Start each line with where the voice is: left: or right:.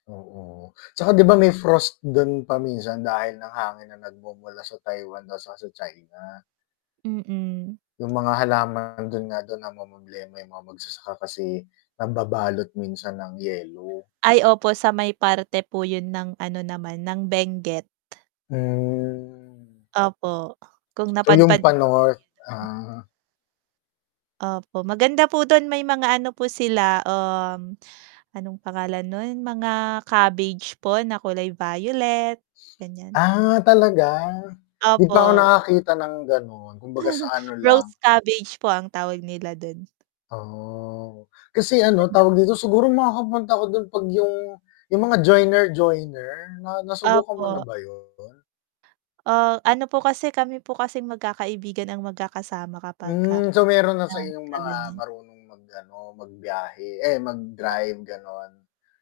left: Oo, 'tsaka 'di ba may frost dun pa minsan dahil ang hangin na nagmumula sa Taiwan daw 'tsaka sa China.
right: Mm.
left: 'Yung mga halaman dun nga daw namomroblema 'yung mga magsasaka kasi nababalot minsan ng yelo.
right: Ay opo, sa may parte po yun ng ano naman, ng Benguet.
left: Hmm.
right: Opo, kung
left: So, 'yung
right: napadpad na po
left: pa-North,
right: kayo dun.
left: ah.
right: Opo, maganda po dun may mga ano po sila, um, anong pangalan nun, mga cabbage po na kulay violet, ganiyan.
left: Ah, talaga? 'Di pa ako
right: Opo.
left: nakakita ng ganun, kumbaga sa ano lang
right: Rose cabbage po ang tawag nila dun.
left: Oh. Kasi ano
right: Ganda
left: tawag
right: po
left: dito
right: do'n.
left: siguro makakapunta ako dun 'pag yung yung mga joiner-joiner na nasubukan mo na
right: Opo.
left: ba 'yun?
right: Oh, ano po kasi kami po kasing magkakaibigan ang magkakasama kapagka
left: Hmm. So, meron na sa
right: yan,
left: inyong
right: 'pagka
left: mga
right: ganiyan.
left: marunong mag ano, magbiyahe, eh
right: Ah
left: mag-drive gano'n?